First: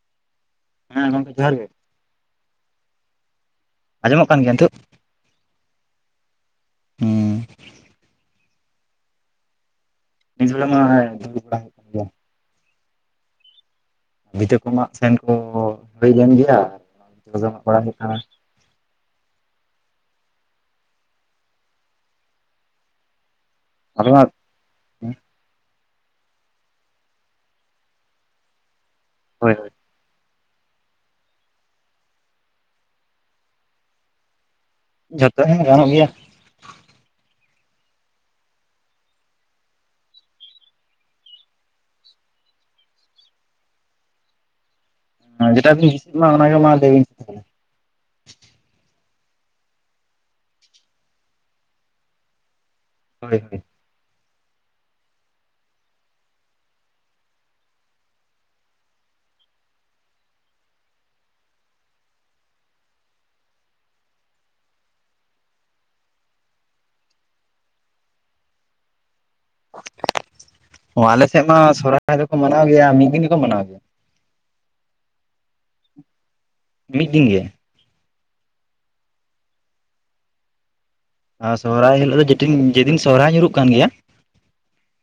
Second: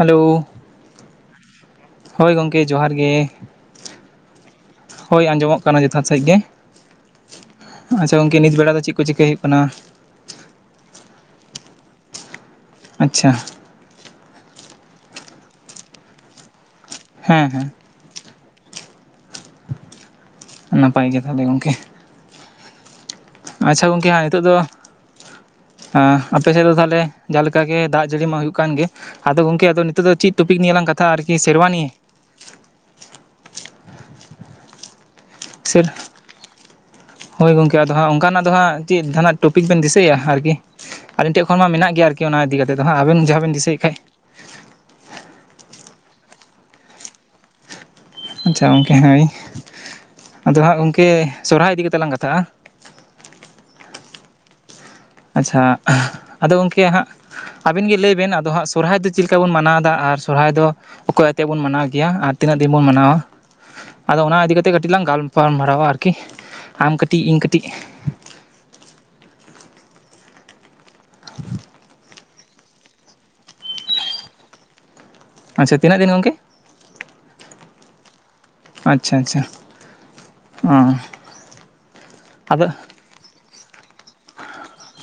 Hello. ᱦᱮᱸ ᱜᱚᱝᱠᱮ ᱡᱚᱦᱟᱨ ᱜᱮ ᱾ ᱦᱳᱭ ᱜᱚᱢᱠᱮ ᱡᱚᱦᱟᱨ ᱜᱮ ᱾ ᱟᱸᱡᱚᱢᱚᱜ ᱠᱟᱱ ᱜᱮᱭᱟ ᱱᱤᱛᱳᱜ? ᱦᱳᱭ ᱟᱸᱡᱚᱢᱚᱜ ᱠᱟᱱᱟ ᱡᱚᱛᱷᱟᱛ ᱥᱟᱸᱦᱤᱡ ᱜᱮ ᱦᱩᱸ ᱾ ᱟᱪᱪᱷᱟ ᱜᱚᱝᱠᱮ ᱱᱤᱛ ᱵᱮᱲᱟ ᱫᱚ ᱪᱮᱫ ᱠᱚ ᱪᱤᱠᱟᱹᱭ ᱦᱩᱭᱩᱜ ᱠᱟᱱᱟ? ᱱᱤᱛ ᱵᱮᱲᱟ ᱢᱟ ᱦᱮ [inaudible] ᱟᱪᱪᱷᱟ‌ ᱾ [unintelligible] ᱠᱚᱢᱟᱜ ᱥᱮᱱ ᱠᱚ ᱦᱩᱭ ᱞᱮᱱ ᱜᱮᱭᱟ ᱦᱮᱸ ᱡᱚᱢᱟᱜ ᱦᱮᱸ ᱠᱚᱲᱟᱣ ᱦᱩᱭᱩᱜ ᱠᱟᱱ ᱱᱟᱯᱟᱭ ᱜᱮ ᱛᱟᱦᱚᱞᱮ ᱜᱚᱝᱠᱮ? ᱟᱪᱪᱷᱟ ᱟᱫᱚ ᱜᱚᱝᱠᱮ ᱦᱟᱸ ᱱᱤᱛᱚᱜ ᱫᱚ ᱦᱟᱸᱜ ᱟᱯᱮ ᱥᱮᱫ ᱫᱚ ᱛᱟᱦᱞᱮ ᱡᱟ ᱞᱮᱠᱟ ᱜᱮ ᱫᱟᱜ ᱡᱟᱹᱲᱤ ᱢᱟ ᱦᱩᱭᱩᱜ ᱠᱟᱱ ᱜᱮ ᱟᱫᱚ ᱦᱳᱭ ᱜᱚᱝᱠᱮ ᱦᱳᱭ ᱟᱫᱚ ᱱᱤᱛᱳᱜ ᱫᱚ ᱪᱮᱫ, ᱴᱚᱯᱤᱠ ᱱᱤᱭᱟᱹᱞᱟᱝ ᱠᱟᱛᱷᱟ ᱟᱨᱠᱤ ᱥᱮᱨᱣᱟ ᱱᱤᱭᱮ᱾ ᱡᱷᱚᱛᱚ ᱦᱮᱸ ᱥᱮᱨ ᱜᱟᱱᱚᱜ ᱜᱮᱭᱟ, ᱦᱳᱭ ᱜᱚᱝᱠᱮ ᱟᱫᱚ ᱦᱟᱸᱜ ᱚᱱᱠᱟᱱᱟᱜ ᱫᱚ ᱦᱟᱸᱜ ᱪᱮᱫ ᱡᱟᱦᱟᱱᱟᱜ ᱴᱚᱯᱤᱠ ᱵᱮᱱ ᱫᱤᱥᱟᱹᱭᱟ ᱟᱨᱠᱤ? ᱟᱹᱞᱤᱧ ᱴᱷᱮᱱ ᱠᱷᱚᱱ ᱢᱟ ᱢᱮᱱᱟᱜ ᱜᱮᱭᱟ ᱟᱨᱠᱤ ᱚᱱᱟ ᱤᱫᱤ ᱠᱟᱛᱮᱫ ᱦᱟᱸᱜ ᱟᱵᱮᱱ ᱡᱟᱦᱟᱸ ᱵᱮᱤᱱ ᱫᱤᱥᱟᱹᱭᱮᱫ ᱠᱷᱟᱡ, ᱡᱮᱴᱟ ᱵᱤᱱ ᱨᱤᱥᱤᱵ ᱢᱟ ᱚᱱᱟ ᱜᱮ ᱢᱟ ᱞᱟᱹᱭᱵᱤᱱ, ᱟᱪᱪᱷᱟ ᱜᱚᱢᱠᱮ ᱦᱮᱭ ᱟᱫᱚ ᱦᱟᱸᱜ ᱜᱚᱢᱠᱮ ᱥᱚᱨᱚᱦᱟᱭ ᱤᱫᱤ ᱠᱟᱛᱮ ᱞᱟᱝ ᱠᱟᱛᱷᱟᱜᱼᱟ, ᱦᱳᱭ ᱦᱳᱭ, ᱟᱪᱪᱷᱟ ᱟᱫᱚ ᱜᱚᱝᱠᱮ ᱦᱟᱸᱜ, ᱟᱵᱤᱱ ᱜᱮ ᱞᱟᱹᱭ ᱵᱮᱱ ᱟᱫᱚ ᱦᱟᱸᱜ ᱥᱚᱨᱦᱟᱭ ᱫᱚ ᱪᱮᱫ ᱞᱮᱠᱟ ᱵᱚᱱ ᱢᱟᱱᱟᱣᱫᱟ ᱟᱨ ᱥᱚᱨᱦᱟᱭ ᱫᱚ? ᱚᱠᱚᱭ ᱟᱛᱮᱫ ᱵᱚᱱ ᱢᱟᱱᱟᱣ ᱜᱮᱭᱟ ᱟᱨ ᱛᱤᱱᱟᱹᱜ ᱫᱤᱱ ᱵᱚᱱ ᱢᱟᱱᱟᱣᱟ? ᱟᱫᱚ ᱚᱱᱟ ᱤᱫᱤ ᱠᱟᱛᱮᱫ ᱠᱟᱹᱴᱤᱡ ᱞᱟᱝ ᱜᱟᱞᱯᱟᱞᱢᱟᱨᱟᱣᱟ ᱟᱨᱠᱤ ᱟᱢ ᱠᱟᱹᱴᱤᱡ ᱤᱧ ᱠᱟᱹᱴᱤᱡ, ᱚ ᱟᱞᱮ ᱥᱮᱫ ᱢᱟ ᱥᱚᱨᱦᱟᱭ ᱫᱚᱠᱚ ᱢᱟᱱᱟᱣ ᱜᱮᱭᱟ ᱢᱤᱫ ᱫᱤᱱ ᱜᱮᱠᱚ ᱢᱟᱱᱟᱣ ᱜᱮᱭᱟ, ᱟᱪᱼᱪᱷᱟ ᱛᱤᱱᱟᱜ ᱫᱤᱱ ᱜᱚᱝᱠᱮ? ᱢᱤᱫ ᱫᱤᱱ ᱜᱮ, ᱟᱪᱪᱷᱟ ᱟᱪᱪᱷᱟ ᱚ, ᱟᱨ ᱥᱚᱦᱚᱨᱟᱭ ᱦᱤᱞᱳᱜ ᱫᱚ ᱟᱫᱚ ᱡᱮᱫᱤᱱ ᱥᱚᱦᱟᱭ ᱧᱩᱨᱩᱜ ᱠᱟᱱ ᱜᱮᱭᱟ,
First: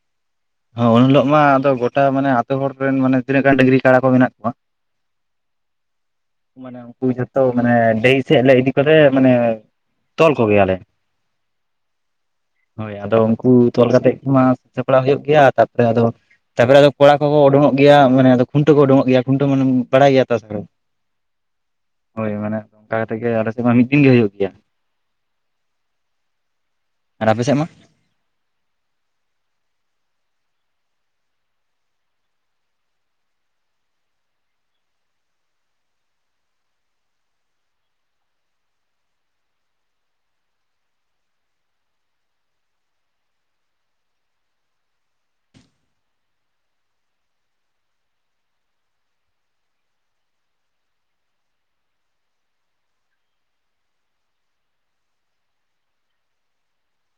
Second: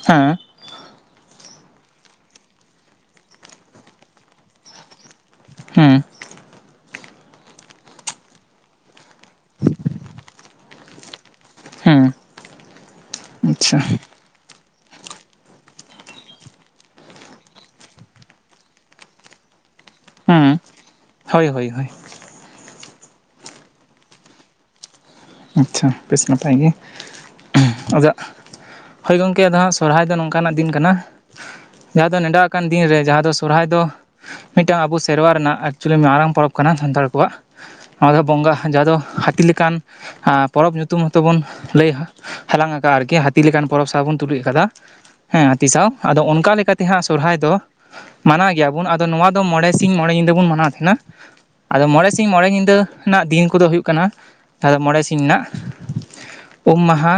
ᱦᱮᱸ, ᱦ ᱩᱱ ᱦᱤᱞᱳᱜ ᱢᱟ ᱟᱫᱚ ᱜᱚᱴᱟ ᱢᱟᱱᱮ ᱟᱛᱳ ᱦᱚᱲ ᱨᱮᱱ ᱢᱟᱱᱮ ᱛᱤᱱᱟᱹᱜ ᱜᱟᱱ ᱰᱟᱹᱝᱨᱤ ᱠᱟᱲᱟ ᱠᱚ ᱢᱮᱱᱟᱜ ᱠᱚᱣᱟ ᱦᱮᱸ, ᱢᱟᱱᱮ ᱩᱱᱠᱩ ᱡᱷᱚᱛᱚ ᱢᱟᱱᱮ ᱰᱟᱦᱤ ᱥᱮᱜ ᱞᱮ ᱤᱫᱤ ᱠᱚᱛᱮ ᱢᱟᱱᱮ, ᱛᱚᱞ ᱠᱚᱜᱮᱭᱟᱞᱮ᱾ ᱦᱮᱸ ᱦᱳᱭ ᱟᱫᱚ ᱩᱱᱠᱩ ᱟᱪᱪᱷᱟ ᱛᱚᱞ ᱠᱟᱛᱮ ᱢᱟ ᱥᱟᱯᱲᱟᱣ ᱦᱩᱭᱩᱜ ᱜᱮᱭᱟ ᱛᱟᱨᱯᱚᱨᱮ ᱟᱫᱚ ᱛᱟᱯᱚᱨᱮ ᱟᱫᱚ ᱠᱚᱲᱟ ᱠᱚᱠᱚ ᱩᱰᱩᱠᱚᱜ ᱜᱮᱭᱟ ᱢᱟᱱᱮᱫᱚ ᱠᱷᱩᱱᱴᱟᱹᱣ ᱠᱚ ᱩᱰᱩᱠᱜ ᱜᱮᱭᱟ ᱠᱷᱩᱱᱴᱟᱹᱣᱟᱱᱮ ᱵᱟᱲᱟᱭ ᱜᱮᱭᱟ ᱛᱚ, ᱦᱮᱸ ᱦᱳᱭ ᱦᱳᱭ ᱦᱳᱭ, ᱦᱳᱭ ᱢᱟᱱᱮ ᱱᱚᱝᱠᱟ ᱠᱟᱛᱮᱜ ᱜᱮ ᱟᱞᱮ ᱥᱮᱫ ᱢᱟ ᱢᱤᱫ ᱫᱤᱱ ᱜᱮ ᱦᱩᱭᱩᱜ ᱜᱮᱭᱟ, ᱟᱪᱪᱷᱟ ᱵᱮᱥ ᱱᱟᱯᱟᱭ ᱜᱮ ᱟᱨ ᱟᱯᱮ ᱥᱮᱫ ᱢᱟ ᱟᱫᱚ, ᱦᱳᱭ ᱜᱚᱝᱠᱮ ᱟᱫᱚ ᱦᱟᱸᱜ ᱥᱚᱨᱚᱦᱦᱟᱭ ᱫᱚ ᱱᱚᱝᱠᱟᱱᱟᱜ ᱫᱤᱱ ᱠᱟᱱᱟ, ᱡᱟᱦᱟᱸ ᱫᱚ ᱱᱮᱰᱟ ᱟᱠᱟᱱ ᱫᱤᱱ ᱨᱮ ᱡᱟᱦᱟᱸ ᱫᱚ ᱥᱚᱨᱦᱟᱭ ᱫᱚ, ᱢᱤᱫᱴᱟᱝ ᱟᱵᱚ ᱥᱮᱨᱣᱟ ᱨᱮᱱᱟᱜ ᱮᱠᱪᱩᱭᱮᱞᱤ ᱢᱟᱨᱟᱝ ᱯᱚᱨᱚᱵᱽ ᱠᱟᱱᱟ ᱥᱟᱱᱛᱟᱲ ᱠᱚᱣᱟᱜ, ᱱᱚᱣᱟ ᱫᱚ ᱵᱚᱸᱜᱟ ᱡᱟᱦᱟᱸ ᱫᱚ ᱦᱟᱹᱛᱤ ᱞᱮᱠᱟᱱ ᱯᱚᱨᱚᱵᱽ ᱧᱩᱛᱩᱢ ᱦᱚᱸᱚᱛᱚ ᱵᱚᱱ ᱞᱟᱹᱭᱟ ᱦᱟᱞᱟᱝ ᱟᱠᱟᱫ ᱟᱨᱠᱤ ᱦᱟᱹᱛᱤ ᱞᱮᱠᱟᱱ ᱯᱚᱨᱚᱵᱽ ᱥᱟ ᱵᱚᱱ ᱛᱩᱞᱩᱡ ᱟᱠᱟᱫᱟ᱾ ᱦᱮᱸ ᱦᱟᱹᱛᱤ ᱥᱟᱶ ᱟᱫᱚ ᱚᱱᱠᱟ ᱞᱮᱠᱟᱛᱮ ᱦᱟᱸᱜ ᱥᱚᱨᱦᱟᱭ ᱫᱚ, ᱢᱟᱱᱟᱣ ᱜᱮᱭᱟᱵᱚᱱ ᱟᱫᱚ ᱱᱚᱣᱟ ᱫᱚ ᱢᱚᱬᱮ ᱥᱤᱧ ᱢᱚᱬᱮ ᱧᱤᱫᱟᱹ ᱵᱚᱱ ᱢᱟᱱᱟᱣ ᱛᱟᱦᱮᱸᱱᱟ, ᱟᱫᱚ ᱢᱚᱬᱮ ᱥᱤᱧ ᱢᱚᱬᱮ ᱧᱤᱫᱟᱹ ᱨᱮᱱᱟᱜ ᱫᱤᱱ ᱠᱚᱫᱚ ᱦᱩᱭᱩᱜ ᱠᱟᱱᱟ, ᱛᱟᱦᱫᱚ ᱢᱚᱬᱮ ᱥᱤᱧ ᱨᱮᱱᱟᱜ ᱩᱢ ᱢᱟᱦᱟ,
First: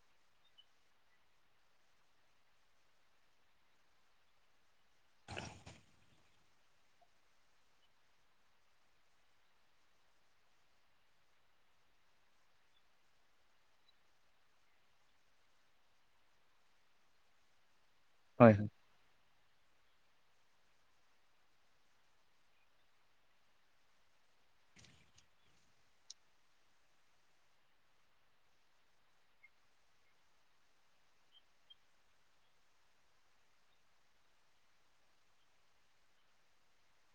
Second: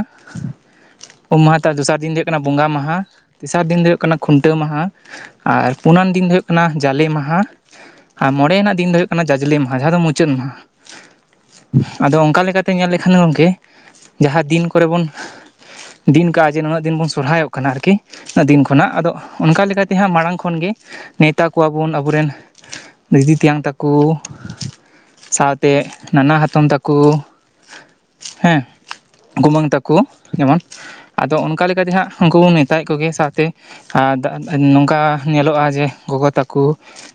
ᱩᱢ ᱢᱟᱦᱟ ᱛᱟᱨ ᱫᱚᱥᱟᱨ ᱫᱤᱱ ᱫᱚ ᱦᱩᱭᱩᱜ ᱠᱟᱱᱟ ᱵᱚᱸᱜᱟ ᱢᱟᱦᱟ ᱛᱮᱥᱟᱨ ᱫᱤᱱ ᱫᱚ ᱦᱩᱭᱩᱜ ᱠᱟᱱᱟ ᱠᱷᱩᱱᱴᱟᱹᱣ ᱢᱟᱦᱟ ᱟᱨ ᱯᱩᱱᱟᱱ ᱫᱤᱱ ᱫᱚ ᱦᱩᱭᱩᱜ ᱠᱟᱱᱟ ᱡᱟᱞᱮ ᱢᱟᱦᱟ, ᱟᱨ ᱢᱚᱬᱮᱱᱟᱜ ᱫᱤᱱ ᱫᱚ ᱦᱩᱭᱩᱜ ᱠᱟᱱᱟ ᱡᱟᱡᱽᱞᱮ ᱢᱟᱦᱟ ᱡᱟᱦᱟᱸ ᱫᱚ ᱢᱩᱪᱟᱹᱫ ᱢᱟᱦᱟ, ᱟᱫᱚ ᱚᱱᱠᱟ ᱞᱮᱠᱟᱛᱮ ᱧᱮᱞ ᱞᱮᱠᱷᱟᱱ ᱜᱚᱝᱠᱮ ᱡᱟᱦᱟᱸ ᱫᱤᱱ ᱠᱚᱨᱮ ᱵᱚᱱ, ᱫᱤᱱ ᱠᱟᱜᱼᱟ ᱡᱮ ᱱᱩᱱᱟᱹᱜ ᱫᱤᱱ ᱵᱚᱱ ᱥᱚᱨᱦᱟᱭᱚᱜ ᱠᱟᱱᱟ ᱟᱨᱠᱤ ᱩᱱᱟᱹᱜ ᱦᱳᱭ ᱫᱤᱱ ᱦᱳᱭ ᱠᱷᱚᱱᱟᱜ ᱟᱫᱚ, ᱚᱱᱠᱟ ᱞᱮᱠᱟᱛᱮ ᱦᱟᱸᱜ ᱢᱟᱲᱟᱝ ᱠᱷᱚᱱᱜᱮ ᱱᱮᱣᱛᱟ ᱠᱚᱣᱟ ᱵᱚᱱ ᱟᱵᱚᱨᱮᱱ, ᱫᱤᱫᱤ ᱛᱮᱭᱟᱝ ᱛᱟᱠᱚ ᱥᱟᱶᱛᱮ ᱱᱟᱱᱟ ᱦᱟᱛᱚᱢ ᱛᱟᱠᱚ᱾ ᱠᱩ ᱦᱮᱸ ᱜᱩᱢᱟᱹᱝ ᱛᱟᱠᱚ ᱡᱮᱢᱚᱱ, ᱟᱫᱚ ᱚᱱᱠᱟ ᱞᱮᱠᱟᱛᱮ ᱦᱟᱸᱜ ᱩᱱᱠᱩ ᱵᱚᱱ ᱱᱮᱛᱟᱭᱮᱫ ᱠᱚᱜᱮᱭᱟ ᱥᱟᱶᱛᱮ, ᱟᱨ ᱫᱟᱜ ᱱᱚᱝᱠᱟ ᱧᱮᱞᱚᱜ-ᱟ ᱡᱮ ᱜᱚᱜᱚ ᱛᱟᱠᱩ,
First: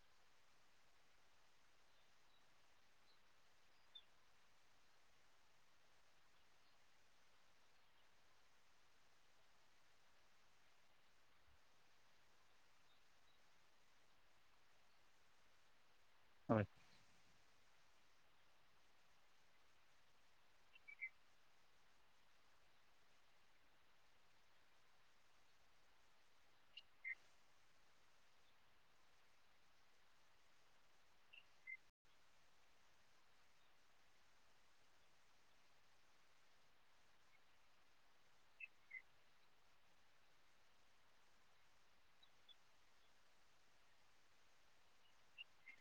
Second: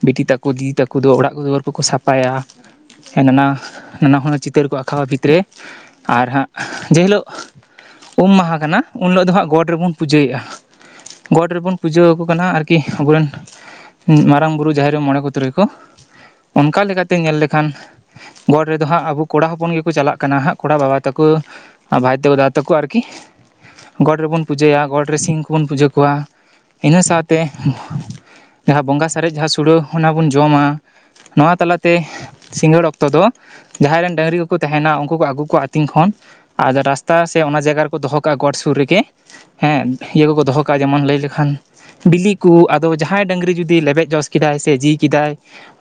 ᱵᱤᱴᱤ ᱛᱟᱠᱚ, ᱫᱤᱫᱤ ᱛᱟᱠᱚ ᱫᱚ ᱚᱲᱟᱜ ᱫᱩᱣᱟᱹᱨ ᱠᱚᱠᱚ ᱥᱟᱯᱷᱟᱭᱟ ᱦᱮᱸ ᱱᱟᱱᱟ-ᱦᱩᱱᱟᱹᱨ ᱪᱤ- ᱛᱟᱹᱨ ᱠᱚ ᱟᱸᱠᱷᱟᱣᱟ ᱵᱷᱤᱛ ᱨᱮ ᱟᱨ ᱦᱟᱸᱜ ᱡᱮ ᱦᱤᱞᱳᱜ, ᱩᱢ ᱢᱟᱦᱟ ᱠᱟᱱᱟ ᱩᱱ ᱦᱤᱞᱚᱜ ᱫᱚ ᱦᱟᱸᱜ ᱜᱚᱰ ᱨᱮᱵᱚᱱ ᱯᱩᱡᱟᱹᱭ ᱮᱫ-ᱟ, ᱜᱚᱴ ᱨᱮᱵᱚᱱ ᱯᱩᱡᱟᱹ ᱟᱠᱚ ᱠᱟᱱᱟ ᱟᱨᱠᱤ ᱟᱵᱚᱨᱮᱱ ᱢᱟᱨᱟᱝ ᱵᱩᱨᱩ, ᱡᱟᱦᱮᱨ ᱟᱭᱩ, ᱢᱚᱬᱮ ᱠᱚ ᱛᱩᱨᱩᱭ ᱠᱚ᱾ ᱚᱱᱠᱟ ᱞᱮᱠᱟᱛᱮ ᱧᱮᱞ ᱞᱮᱠᱷᱟᱱ ᱜᱚᱴ ᱨᱮᱫᱚ ᱦᱟᱸᱜ ᱟᱵᱩ ᱠᱚᱲᱟ ᱦᱚᱯᱚᱱ ᱜᱮᱠᱚ ᱪᱟᱞᱟᱜ ᱠᱟᱱᱟ ᱦᱟᱸᱜ ᱠᱚᱲᱟ ᱵᱟᱵᱟ ᱛᱟᱠᱚ ᱵᱷᱟᱹᱭ ᱛᱟᱠᱚ, ᱫᱟᱫᱟ ᱛᱟᱠᱚ ᱟᱨᱠᱤ᱾ ᱜᱚᱰ ᱨᱮᱵᱚᱱ ᱯᱩᱡᱟᱹᱭᱟ ᱜᱚᱰ ᱨᱮ ᱥᱤ ᱠᱚᱵᱚᱱ ᱯᱩᱡᱟᱹ ᱠᱚᱣᱟ᱾ ᱤᱱᱟᱹ ᱥᱟᱶᱛᱮ ᱡᱟᱦᱟᱸ ᱵᱚᱸᱜᱟ ᱥᱟᱨᱮᱡ ᱡᱟᱦᱟᱸ ᱥᱩᱲᱟᱹ ᱚᱱᱟ ᱵᱚᱱ ᱡᱚᱢᱟ᱾ ᱱᱚᱣᱟ ᱛᱟᱞᱟᱛᱮ ᱥᱤᱸᱜᱟᱹᱲ ᱚᱠᱛᱚ ᱫᱚ ᱡᱟᱦᱟᱸᱭ ᱨᱮᱱ ᱰᱟᱹᱝᱨᱤ ᱠᱚᱠᱚ ᱛᱟᱦᱮᱱᱟ ᱩᱱᱠᱩ ᱠᱚ ᱟᱹᱜᱩ ᱠᱚᱣᱟ ᱟᱹᱛᱤᱧ ᱠᱷᱚᱱ᱾ ᱟᱨ ᱨᱟᱥᱛᱟ ᱥᱮ ᱚᱱᱟ ᱡᱟᱭᱜᱟ ᱨᱮᱠᱚ ᱫᱚᱦᱚ ᱠᱟᱜ-ᱟ ᱜᱚᱴ ᱥᱩᱨ ᱨᱮᱜᱮ ᱦᱮᱸ ᱤᱭᱟᱹ ᱠᱚᱠᱚ ᱫᱚᱦᱚ ᱠᱟᱜ-ᱟ ᱡᱮᱢᱚᱱ ᱞᱟᱹᱭ ᱞᱮᱠᱷᱟᱱ ᱵᱤᱞᱤ ᱠᱩ ᱟᱫᱚ ᱡᱟᱦᱟᱸᱭ ᱰᱟᱹᱝᱨᱤ ᱡᱩᱫᱤ ᱞᱮᱵᱮᱫ ᱡᱚᱥ ᱠᱮᱫᱟᱭ ᱥᱮ ᱡᱤ ᱠᱮᱫᱟᱭ,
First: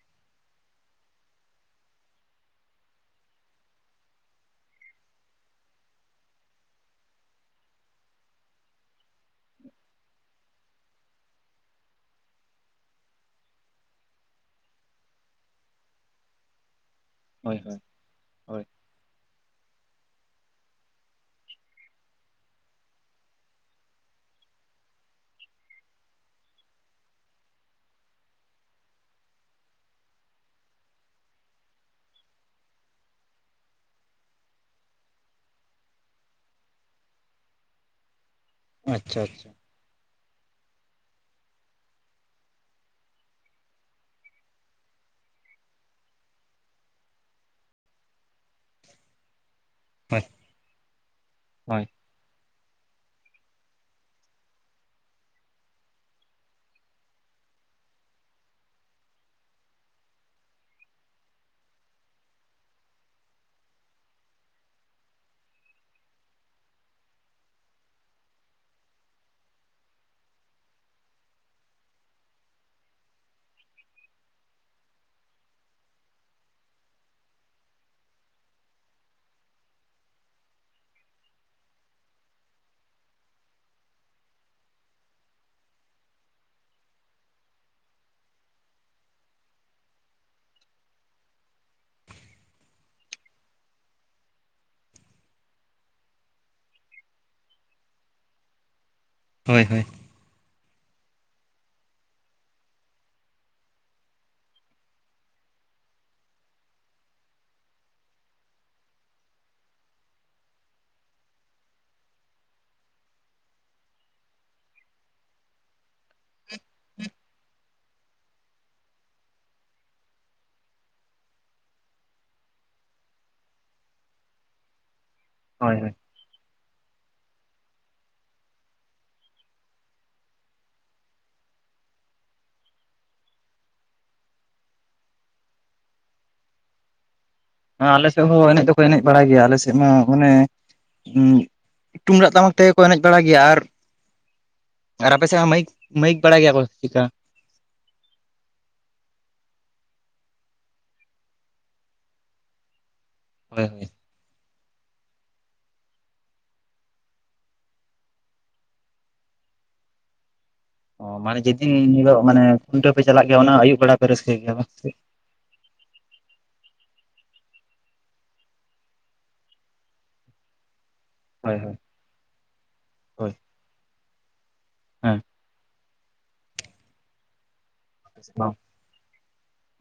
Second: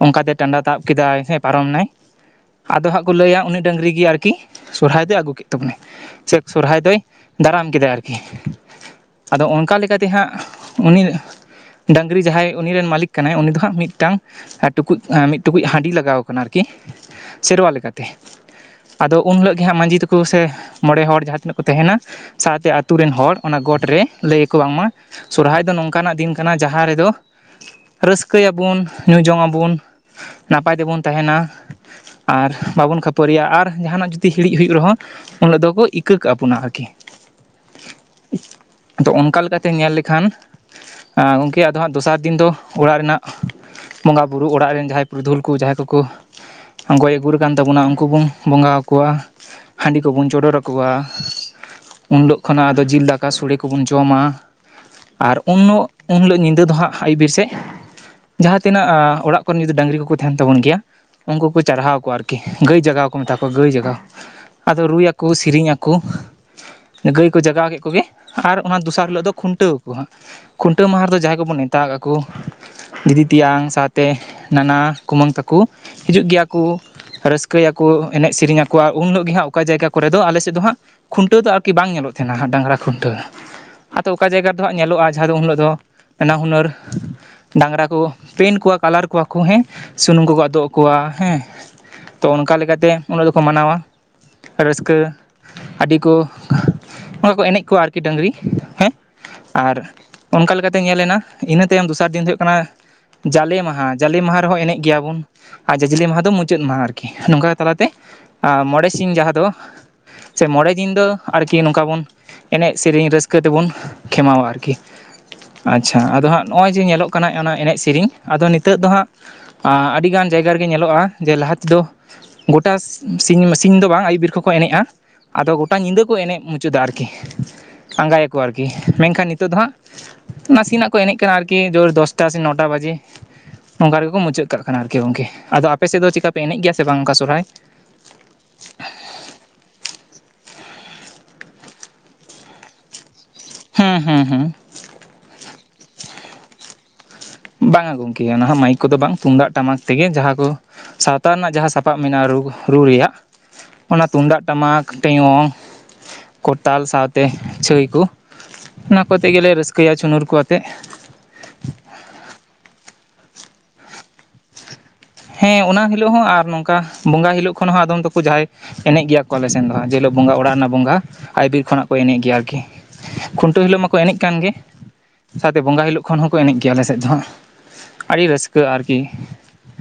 ᱚᱱᱠᱟᱛᱮ ᱴᱟᱸᱰᱟ ᱛᱟᱵ ᱠᱮᱫᱟᱭ ᱦᱮᱸ ᱯᱟᱨᱚᱢ ᱮᱱᱟᱭ ᱟᱫᱚ ᱦᱟᱸᱜ ᱠᱚ ᱞᱟᱹᱭᱟ ᱩᱱᱤ ᱰᱟᱹᱝᱨᱤ ᱜᱮ ᱟᱨᱠᱤ ᱥᱚᱨᱦᱟᱭ ᱫᱚᱭ ᱟᱹᱜᱩ ᱠᱮᱫ ᱛᱟᱵᱚᱱᱟ᱾ ᱥᱮ ᱥᱚᱨᱦᱟᱭ ᱫᱚᱭ ᱫᱟᱨᱟᱢ ᱠᱮᱫᱟ ᱟᱨᱠᱤ᱾ ᱟᱫᱚ ᱚᱱᱠᱟ ᱞᱮᱠᱟᱛᱮ ᱦᱟᱸᱜ ᱩᱱᱤ ᱰᱟᱹᱝᱨᱤ ᱡᱟᱦᱟᱸᱭ ᱩᱱᱤ ᱨᱮᱱ ᱢᱟᱞᱤᱠ ᱠᱟᱱᱟᱭ᱾ ᱩᱱᱤ ᱫᱚ ᱦᱟᱸᱜ ᱢᱤᱫᱴᱟᱝ ᱴᱩᱠᱩᱡ ᱢᱤᱫ ᱴᱩᱠᱩᱡ ᱦᱟᱺᱰᱤ ᱞᱟᱜᱟᱣ ᱠᱚᱨᱮᱱ ᱟᱨᱠᱤ ᱦᱳᱭ ᱥᱮᱨᱣᱟ ᱦᱳᱭ ᱞᱮᱠᱟᱛᱮ᱾ ᱦᱳᱭ ᱟᱫᱚ ᱩᱱ ᱦᱤᱞᱳᱜ ᱜᱮ ᱦᱟᱸᱜ ᱢᱟᱹᱡᱤ ᱛᱟᱠᱚ ᱥᱮ ᱢᱚᱬᱮ ᱦᱚᱲ ᱡᱟᱦᱟ ᱛᱤᱱᱟᱹᱜ ᱠᱚ ᱛᱟᱦᱮᱱᱟ ᱥᱟᱶᱛᱮ ᱟᱹᱛᱩ ᱨᱮᱱ ᱦᱚᱲ ᱚᱱᱟ ᱜᱚᱴ ᱨᱮ ᱞᱟᱹᱭ ᱟᱠᱚ ᱵᱟᱝᱢᱟ ᱥᱚᱨᱦᱟᱭ ᱫᱚ ᱱᱚᱝᱠᱟ ᱱᱟᱜ ᱫᱤᱱ ᱠᱟᱱᱟ ᱡᱟᱦᱟᱸ ᱨᱮᱫᱚ ᱨᱟᱹᱥᱠᱟᱹᱭ ᱟᱵᱚᱱ ᱧᱩ ᱡᱚᱝ ᱟᱵᱚᱱ ᱱᱟᱯᱟᱭ ᱛᱮᱵᱚᱱ ᱛᱟᱦᱮᱱᱟ᱾ ᱟᱨ ᱵᱟᱵᱚᱱ ᱠᱷᱟᱹᱯᱟᱹᱨᱤ-ᱟ ᱟᱨ ᱡᱟᱦᱟᱱᱟᱜ ᱡᱩᱫᱤ ᱦᱤᱲᱤᱡ ᱦᱩᱭᱩᱜ ᱨᱮᱦᱚᱸ ᱩᱱ ᱦᱤᱞᱚᱜ ᱫᱚᱠᱚ ᱤᱠᱟᱹ ᱠᱟᱵᱚᱱᱟ ᱟᱨᱠᱤ᱾ ᱟᱫᱚ ᱟᱪᱪᱷᱟ ᱚᱱᱠᱟᱮ ᱟᱪᱪᱷᱟ ᱞᱮᱠᱟᱛᱮ ᱧᱮᱞ ᱞᱮᱠᱷᱟᱱ ᱟᱸ ᱜᱚᱝᱠᱮ ᱟᱫᱚ ᱦᱟᱸᱜ ᱫᱚᱥᱟᱨ ᱫᱤᱱ ᱫᱚ ᱚᱲᱟᱜ ᱨᱮᱱᱟᱜ ᱵᱚᱸᱜᱟ ᱵᱩᱨᱩ ᱚᱲᱟᱜ ᱨᱮᱱ ᱡᱟᱦᱟᱸᱭ ᱯᱩᱨᱩᱫᱷᱩᱞ ᱠᱚ ᱡᱟᱦᱟᱸᱭ ᱠᱚᱠᱚ ᱟᱸ ᱜᱚᱭ-ᱜᱩᱨ ᱠᱟᱱ ᱛᱟᱵᱚᱱᱟ ᱩᱱᱠᱩ ᱵᱚᱱ ᱵᱚᱸᱜᱟ ᱟᱠᱚᱣᱟ ᱦᱟᱺᱰᱤ ᱦᱳᱭ ᱠᱚᱵᱚᱱ ᱪᱚᱰᱚᱨ ᱟᱠᱚᱣᱟ᱾ ᱦᱳᱭ ᱩᱱ ᱦᱤᱞᱳᱜ ᱠᱷᱚᱱᱟᱜ ᱟᱫᱚ ᱡᱤᱞ ᱫᱟᱠᱟ ᱥᱚᱲᱮ ᱠᱚᱵᱚᱱ ᱡᱚᱢᱟ᱾ ᱟᱨ ᱩᱱᱩᱜ ᱩᱱ ᱦᱤᱞᱳᱜ ᱧᱤᱫᱟᱹ ᱫᱚ ᱦᱟᱸᱜ ᱟᱹᱭᱩᱵ ᱵᱤᱨ ᱥᱮᱜ ᱡᱟᱦᱟᱸ ᱛᱤᱱᱟᱹᱜ ᱚᱲᱟᱜ ᱠᱚᱨᱮᱱ ᱡᱩᱫᱤ ᱰᱟᱹᱝᱨᱤ ᱠᱚᱠᱚ ᱛᱟᱦᱮᱱ ᱛᱟᱵᱚᱱ ᱜᱮᱭᱟ ᱩᱱᱠᱩ ᱠᱚᱠᱚ ᱪᱟᱨᱦᱟᱣ ᱠᱚᱣᱟ ᱟᱨ- ᱠᱤ ᱜᱟᱹᱭ ᱡᱟᱜᱟᱣ ᱠᱚ ᱢᱮᱛᱟ ᱠᱚᱣᱟ ᱜᱟᱹᱭ ᱡᱟᱜᱟᱣ ᱟᱫᱚ ᱨᱩᱭᱟ ᱠᱩ ᱥᱮᱨᱮᱧ ᱟᱠᱩ᱾ ᱜᱟᱹᱭ ᱠᱚ ᱡᱟᱜᱟᱣ ᱠᱮᱫ ᱠᱚᱜᱮ ᱟᱨ ᱚᱱᱟ ᱫᱚᱥᱟᱨ ᱦᱤᱞᱳᱜ ᱫᱚ ᱠᱷᱩᱱᱴᱟᱹᱣ ᱟᱠᱚ ᱦᱟᱸᱜ᱾ ᱠᱷᱩᱱᱴᱟᱹᱣ ᱢᱟᱦᱟ ᱨᱮᱫᱚ ᱡᱟᱦᱟᱸᱭ ᱠᱚᱵᱚᱱ ᱱᱮᱛᱟ ᱟᱠᱟᱫ ᱠᱩ ᱫᱤᱫᱤ, ᱛᱮᱭᱟᱝ ᱥᱟᱶᱛᱮ ᱱᱟᱱᱟ, ᱠᱩᱢᱟᱹᱝ ᱛᱟᱠᱚ ᱦᱤᱡᱩᱜ ᱜᱮᱭᱟ ᱠᱩ᱾ ᱨᱟᱹᱥᱠᱟᱹᱭ ᱟᱠᱩ ᱮᱱᱮᱡ, ᱥᱮᱨᱮᱧ ᱟᱠᱩᱭᱟᱜ ᱩᱱ ᱦᱤᱞᱳᱜ ᱜᱮ ᱦᱟᱸᱜ ᱚᱠᱟ ᱡᱟᱭᱜᱟ ᱠᱚᱨᱮ ᱫᱚ ᱟᱞᱮ ᱥᱮᱫ ᱫᱚ ᱦᱟᱸᱜ ᱠᱷᱩᱱᱴᱟᱹᱣ ᱫᱚ ᱟᱨᱠᱤ ᱵᱟᱝ ᱧᱮᱞᱚᱜ ᱛᱟᱦᱮᱱᱟ ᱰᱟᱹᱝᱨᱟ ᱠᱷᱩᱱᱴᱟᱹᱣ ᱟᱫᱚ ᱚᱠᱟ ᱡᱟᱭᱜᱟ ᱨᱮᱫᱚ ᱦᱟᱸᱜ ᱧᱮᱞᱚᱜ-ᱟ ᱡᱟᱦᱟ ᱫᱚ ᱩᱱ ᱦᱤᱞᱳᱜ ᱫᱚ ᱱᱟᱱᱟ ᱦᱩᱱᱟᱹᱨ ᱰᱟᱹᱝᱨᱟ ᱠᱚ ᱯᱮᱱ ᱠᱚᱣᱟ ᱠᱟᱞᱟᱨ ᱠᱚᱣᱟ ᱠᱚ ᱦᱮᱸ ᱥᱩᱱᱩᱢ ᱠᱚᱠᱚ ᱟᱫᱚᱜ ᱟᱠᱚᱣᱟ ᱦᱮᱸ᱾ ᱛᱚ ᱚᱱᱠᱟ ᱞᱮᱠᱟᱛᱮ ᱩᱱᱟᱹᱜ ᱫᱚᱠᱚ ᱢᱟᱱᱟᱣᱟ᱾ ᱨᱟᱹᱥᱠᱟᱹ ᱟᱰᱤ ᱠᱩ ᱚᱱᱠᱟ ᱠᱚ ᱮᱱᱮᱡ ᱠᱚᱣᱟ ᱟᱨᱠᱤ ᱰᱟᱹᱝᱨᱤ ᱦᱮᱸ᱾ ᱦᱳᱭ ᱟᱨ ᱦᱳᱭ ᱚᱱᱠᱟ ᱞᱮᱠᱟᱛᱮ ᱧᱮᱞᱮᱱᱟ ᱤᱱᱟᱹ ᱛᱟᱭᱚᱢ ᱫᱚᱥᱟᱨ ᱫᱤᱱ ᱫᱚ ᱦᱩᱭᱩᱜ ᱠᱟᱱᱟ᱾ ᱡᱟᱞᱮ ᱢᱟᱦᱟ ᱡᱟᱞᱮ ᱢᱟᱦᱟ ᱨᱮᱦᱚ ᱮᱱᱮᱡ ᱜᱮᱭᱟ ᱵᱚᱱ ᱟᱨ ᱡᱟᱡᱞᱮ ᱢᱟᱦᱟ ᱫᱚ ᱢᱩ ᱪᱟᱹᱫ ᱢᱟᱦᱟ ᱟᱨᱠᱤ ᱱᱚᱝᱠᱟ ᱛᱟᱞᱟᱛᱮ ᱢᱚᱬᱮ ᱥᱤᱧ ᱡᱟᱦᱟ ᱫᱚ᱾ ᱥᱮ ᱢᱚᱬᱮ ᱫᱤᱱ ᱫᱚ ᱟᱨᱠᱤ ᱱᱚᱝᱠᱟ ᱵᱚᱱ᱾ ᱮᱱᱮᱡ ᱥᱮᱨᱤᱧ ᱨᱟᱹᱥᱠᱟᱹ ᱛᱮᱵᱚᱱ ᱠᱷᱮᱢᱟᱣᱟ ᱟᱨᱠᱤ᱾ ᱟᱪᱪᱷᱟ ᱟᱫᱚ ᱦᱟᱸᱜ ᱱᱚᱜ-ᱚᱭ ᱡᱮ ᱧᱮᱞᱚᱜ ᱠᱟᱱᱟ ᱚᱱᱟ ᱮᱱᱮᱡ ᱥᱤᱨᱤᱧ ᱟᱫᱚ ᱱᱤᱛᱚᱜ ᱫᱚ ᱦᱟᱸᱜ᱾ ᱟ ᱟᱹᱰᱤᱜᱟᱱ ᱡᱟᱭᱜᱟ ᱨᱤᱜᱤ ᱧᱮᱞᱚᱜ-ᱟ᱾ ᱡᱮ ᱞᱟᱦᱟ ᱛᱮᱫᱚ ᱜᱚᱴᱟ ᱥᱤᱧ ᱥᱤᱧ ᱫᱚ ᱵᱟᱝ ᱟᱭᱩᱵ ᱵᱤᱨ ᱠᱷᱚᱜ ᱠᱚ ᱮᱱᱮᱡ-ᱟ ᱟᱫᱚ ᱜᱚᱴᱟ ᱦᱳᱭ ᱦᱳᱭ ᱧᱤᱫᱟᱹ᱾ ᱠᱩ ᱮᱱᱮᱡ ᱢᱩᱪᱟᱹᱫᱟ ᱟᱨᱠᱤ ᱟᱸᱜᱟᱭᱟᱠᱩ ᱟᱨᱠᱤ ᱢᱮᱱᱠᱷᱟᱱ ᱱᱤᱛᱚᱜ ᱫᱚ ᱦᱟᱸᱜ᱾ ᱱᱟᱥᱮᱱᱟᱜ ᱠᱚ ᱮᱱᱮᱡ ᱠᱟᱱᱟ ᱟᱨᱠᱤ ᱡᱳᱨ ᱫᱚᱥᱴᱟ ᱥᱮ ᱱᱚᱴᱟ ᱵᱟᱡᱤ᱾ ᱚᱝᱠᱟ ᱨᱮ ᱜᱮᱠᱚ ᱢᱩᱪᱟᱹᱜ ᱠᱟᱜ ᱠᱟᱱᱟ ᱟᱨᱠᱤ ᱜᱚᱝᱠᱮ ᱟᱫᱚ ᱟᱯᱮ ᱥᱮᱜ ᱫᱚ ᱪᱮᱠᱟ ᱯᱮ ᱮᱱᱮᱡ ᱜᱮᱭᱟ ᱥᱮ ᱵᱟᱝ ᱚᱝᱠᱟ ᱥᱚᱨᱦᱟᱭ᱾ ᱟᱞᱮ ᱥᱮᱜ ᱦᱚᱸ ᱮᱱᱮᱡ ᱫᱚᱠᱚ ᱮᱱᱮᱡ ᱵᱟᱲᱟᱭ ᱜᱮᱭᱟ ᱟᱞᱮ ᱥᱮᱜ ᱢᱟ ᱢᱟᱱᱮ ᱛᱩᱢᱫᱟᱜ ᱴᱟᱢᱟᱠ ᱛᱮᱜᱮ ᱠᱚ ᱮᱱᱮᱡ ᱵᱟᱲᱟᱭ ᱜᱮᱭᱟ ᱟᱨ ᱦᱩᱸ ᱦᱩᱸ ᱦᱩᱸ᱾ ᱟᱨ ᱟᱯᱮ ᱥᱮᱜ ᱦᱚᱸ ᱢᱟᱭᱤᱠ ᱢᱟᱹᱭᱤᱠ ᱵᱟᱲᱟ ᱜᱮᱭᱟ ᱠᱚ ᱪᱮᱠᱟ ᱵᱟᱝ-ᱟ ᱜᱚᱝᱠᱮ ᱚᱱᱟ ᱦᱚ ᱢᱟᱭᱤᱠ ᱠᱚᱫᱚ ᱵᱟᱝ ᱛᱩᱢᱫᱟᱜ ᱴᱟᱢᱟᱠ ᱛᱮᱜᱮ ᱡᱟᱦᱟᱸ ᱠᱩ ᱥᱟᱶᱛᱟ ᱨᱮᱱᱟᱜ ᱡᱟᱦᱟᱸ ᱥᱟᱯᱟᱵ ᱢᱮᱱᱟᱜ-ᱟ ᱨᱩ ᱨᱩ ᱨᱮᱭᱟᱜ ᱦᱳᱭ ᱦᱳᱭ᱾ ᱚᱱᱟ ᱛᱩᱢᱫᱟᱜ ᱴᱟᱢᱟᱠ ᱴᱮᱭᱚᱝ᱾ ᱠᱚᱨᱛᱟᱞ ᱥᱟᱶᱛᱮ ᱪᱷᱟᱹᱭ ᱠᱩ ᱚᱱᱟ ᱠᱚᱛᱮ ᱜᱮᱞᱮ ᱨᱟᱹᱥᱠᱟᱹᱭᱟ ᱪᱷᱩᱱᱩᱨ ᱠᱩ ᱟᱛᱮᱜ᱾ ᱚ ᱢᱟᱱᱮ ᱡᱮᱫᱤᱱ ᱩᱱ ᱦᱤᱞᱳᱜ ᱢᱟᱱᱮ ᱠᱷᱩᱱᱴᱟᱹᱣ ᱯᱮ ᱪᱟᱞᱟᱜ ᱜᱮᱭᱟ ᱚᱱᱟ ᱟᱭᱩᱵ ᱵᱮᱲᱟ ᱯᱮ ᱨᱟᱹᱥᱠᱟᱹᱭ ᱜᱮᱭᱟ ᱵᱟᱝ ᱥᱮ ᱦᱮᱸ ᱚᱱᱟ ᱦᱤᱞᱳᱜ ᱦᱚᱸ ᱟᱨ ᱱᱚᱝᱠᱟ ᱵᱚᱸᱜᱟ ᱦᱤᱞᱳᱜ ᱠᱷᱚᱱ ᱦᱚᱸ ᱟᱫᱚᱢ ᱛᱟᱠᱩ ᱡᱟᱦᱟᱸᱭ ᱮᱱᱮᱡ ᱜᱮᱭᱟ ᱠᱚ ᱟᱞᱮᱥᱮᱱ ᱫᱚ ᱦᱟᱸᱜ ᱡᱮ ᱦᱤᱞᱳᱜ ᱵᱚᱸᱜᱟ ᱚᱲᱟᱜ ᱨᱮᱱᱟᱜ ᱵᱚᱸᱜᱟ ᱟᱭ ᱦᱳᱭ ᱵᱤᱨ ᱦᱳᱭ ᱠᱷᱚᱱᱟᱜ ᱠᱚ ᱮᱱᱮᱜ ᱜᱮᱭᱟ ᱟᱨᱠᱤ ᱠᱷᱩᱱᱴᱟᱹᱣ ᱦᱤᱞᱳᱜ ᱢᱟᱠᱚ ᱮᱱᱮᱡ ᱠᱟᱱ ᱜᱮ ᱦᱮᱸ ᱥᱟᱶᱛᱮ ᱵᱚᱸᱜᱟ ᱦᱤᱞᱳᱜ ᱠᱷᱚᱱ ᱦᱚᱸᱠᱚ ᱮᱱᱮᱡ ᱜᱮᱭᱟ ᱟᱞᱮ ᱥᱮᱫ ᱫᱚ ᱦᱟᱸᱜ ᱟᱰᱤ ᱨᱟᱹᱥᱠᱟᱹ ᱟᱨᱠᱤ᱾